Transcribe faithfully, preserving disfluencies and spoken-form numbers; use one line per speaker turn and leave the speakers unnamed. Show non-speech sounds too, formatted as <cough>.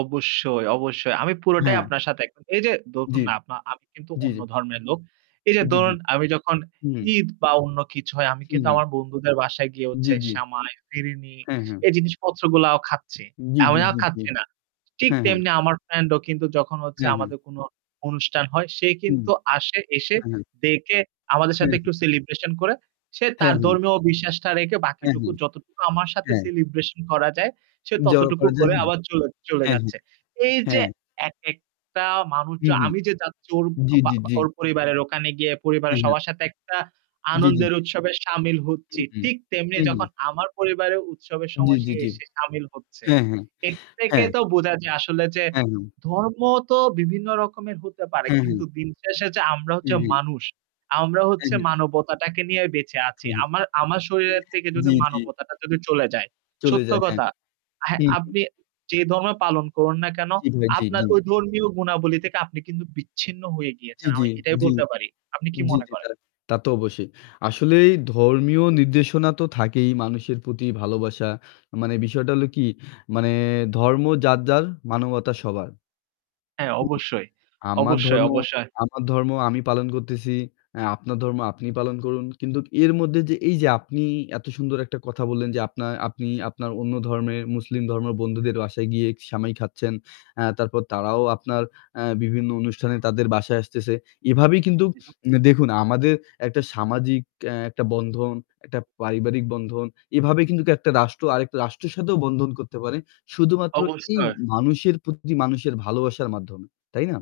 অবশ্যই, অবশ্যই। আমি পুরোটাই
হ্যাঁ।
আপনার সাথে একম এইযে
জি,
দখুন, না আপনা আমি কিন্তু
জি,
অন্য
জি।
ধর্মের লোক। এইযে
জি, জি।
দরুন, আমি যখন
হুম।
ঈদ বা অন্য কিছু হয়, আমি
হু,
কিন্তু
হু।
আমার বন্ধুদের বাসায় গিয়ে হচ্ছে
জি, জি।
সামাই, ফিরিনি
হ্যাঁ, হ্যাঁ।
এই জিনিসপত্রগুলাও খাচ্ছি।
জি, জি,
<unintelligible>
জি, জি।
খাচ্ছি না। ঠিক
হ্যাঁ, হ্যাঁ।
তেমনি আমার ফ্রেন্ডও কিন্তু যখন হচ্ছে
হ্যাঁ, হ্যাঁ।
আমাদের কোন অনুস্টান হয় সে
হুম।
কিন্তু আসে, এসে
হ্যাঁ, হ্যাঁ।
দেকে আমাদের
হ্যাঁ,
সাথে
হ্যাঁ।
একটু celebration করে সে
হ্যাঁ,
তার
হ্যাঁ।
ধর্মীয় বিশ্বাসটা রেকে
অ্যা
বাকিটুকু
হ্যাঁ,
যতটুকু আমার সাথে
অ্যা
celebration করা যায়, সে
জড়ো
ততটুকু
করা যায়।
করে
হ্যাঁ,
আবার চলে চলে
হ্যাঁ, হ্যাঁ,
যাচ্ছে। এইযে
হ্যাঁ।
একেকটা মানুষ চ
হু, হু।
আমি যে যাচ্চি ওর
জি,
বা
জি,
বা
জি।
ওর পরিবারের ওখানে গিয়ে
হু,
পরিবারের
হু।
সবার সাথে একটা
জি, জি,
আনন্দের
জি।
উৎসবে সামিল
হু,
হচ্চি।
হু,
ঠিক তেমনি
হু, হু।
যখন আমার পরিবারে উৎসবের
জি,
সময় সে
জি, জি।
এসে সামিল হচ্ছে।
হ্যাঁ, হ্যাঁ,
এর তেকে
হ্যাঁ।
তো বুজা যায় আসলে যে
হ্যাঁ।
ধর্ম তো বিভিন্ন রকমের হতে পারে।
হ্যাঁ,
কিন্তু
হ্যাঁ।
দিন শেষ যে আমরা
হু,
হচ্ছে
হু।
মানুষ। আমরা
অ্যা
হচ্ছে
হ্যাঁ।
মানবতাটাকে নিয়ে বেঁচে আচি।
হ্যাঁ, হ্যাঁ,
আমার আমার শরীরের তেকে যদি
জি, জি।
মানবতাটা যদি চলে যায়।
চলে
সত্য
যায়, হ্যাঁ।
কতা হ্যাঁ,
হুম, হুম।
আপনি যে ধর্মই পালন করুন না কেন
জি, ভাই। জি,
আপনার
জি।
ওই ধর্মীয় গুণাবলী থেকে আপনি কিন্তু বিচ্ছিন্ন হয়ে
জি,
গিয়েচেন।
জি,
আমি এটাই
জি,
বলতে পারি। আপনি কি
জি,
মনে
জি।
করেন?
তারা তা তো অবশ্যই। আসলেই ধর্মীয় নির্দেশনা তো থাকেই মানুষের প্রতি ভালোবাসা। মানে বিষয়টা হলো কি? মানে ধর্ম যার, যার। মানবতা সবার।
হ্যাঁ, অবশ্যই।
আমার
অবশ্যই,
ধর্ম,
অবশ্যই।
আমার ধর্ম আমি পালন করতেছি। আ আপনার ধর্ম আপনি পালন করুন। কিন্তু এর মধ্যে, যে এইযে আপনি এত সুন্দর একটা কথা বললেন, যে আপনা আপনি আপনার অন্য ধর্মের মুসলিম ধর্মের বন্ধুদের বাসায় গিয়ে সেমাই খাচ্ছেন। অ্যা তারপর তারাও আপনার অ্যা বিভিন্ন অনুষ্ঠানে তাদের বাসায় আসতেছে। এভাবেই কিন্তু
<unintelligible>
উম দেখুন, আমাদের একটা সামাজিক অ্যা একটা বন্ধন, একটা পারিবারিক বন্ধন। এভাবে কিন্তু একটা রাষ্ট্র আরেকটা রাষ্ট্রের সাথেও বন্ধন করতে পারে। শুধুমাত্র এই
অবছয়।
মানুষের প্রতি মানুষের ভালোবাসার মাধ্যমে, তাই না?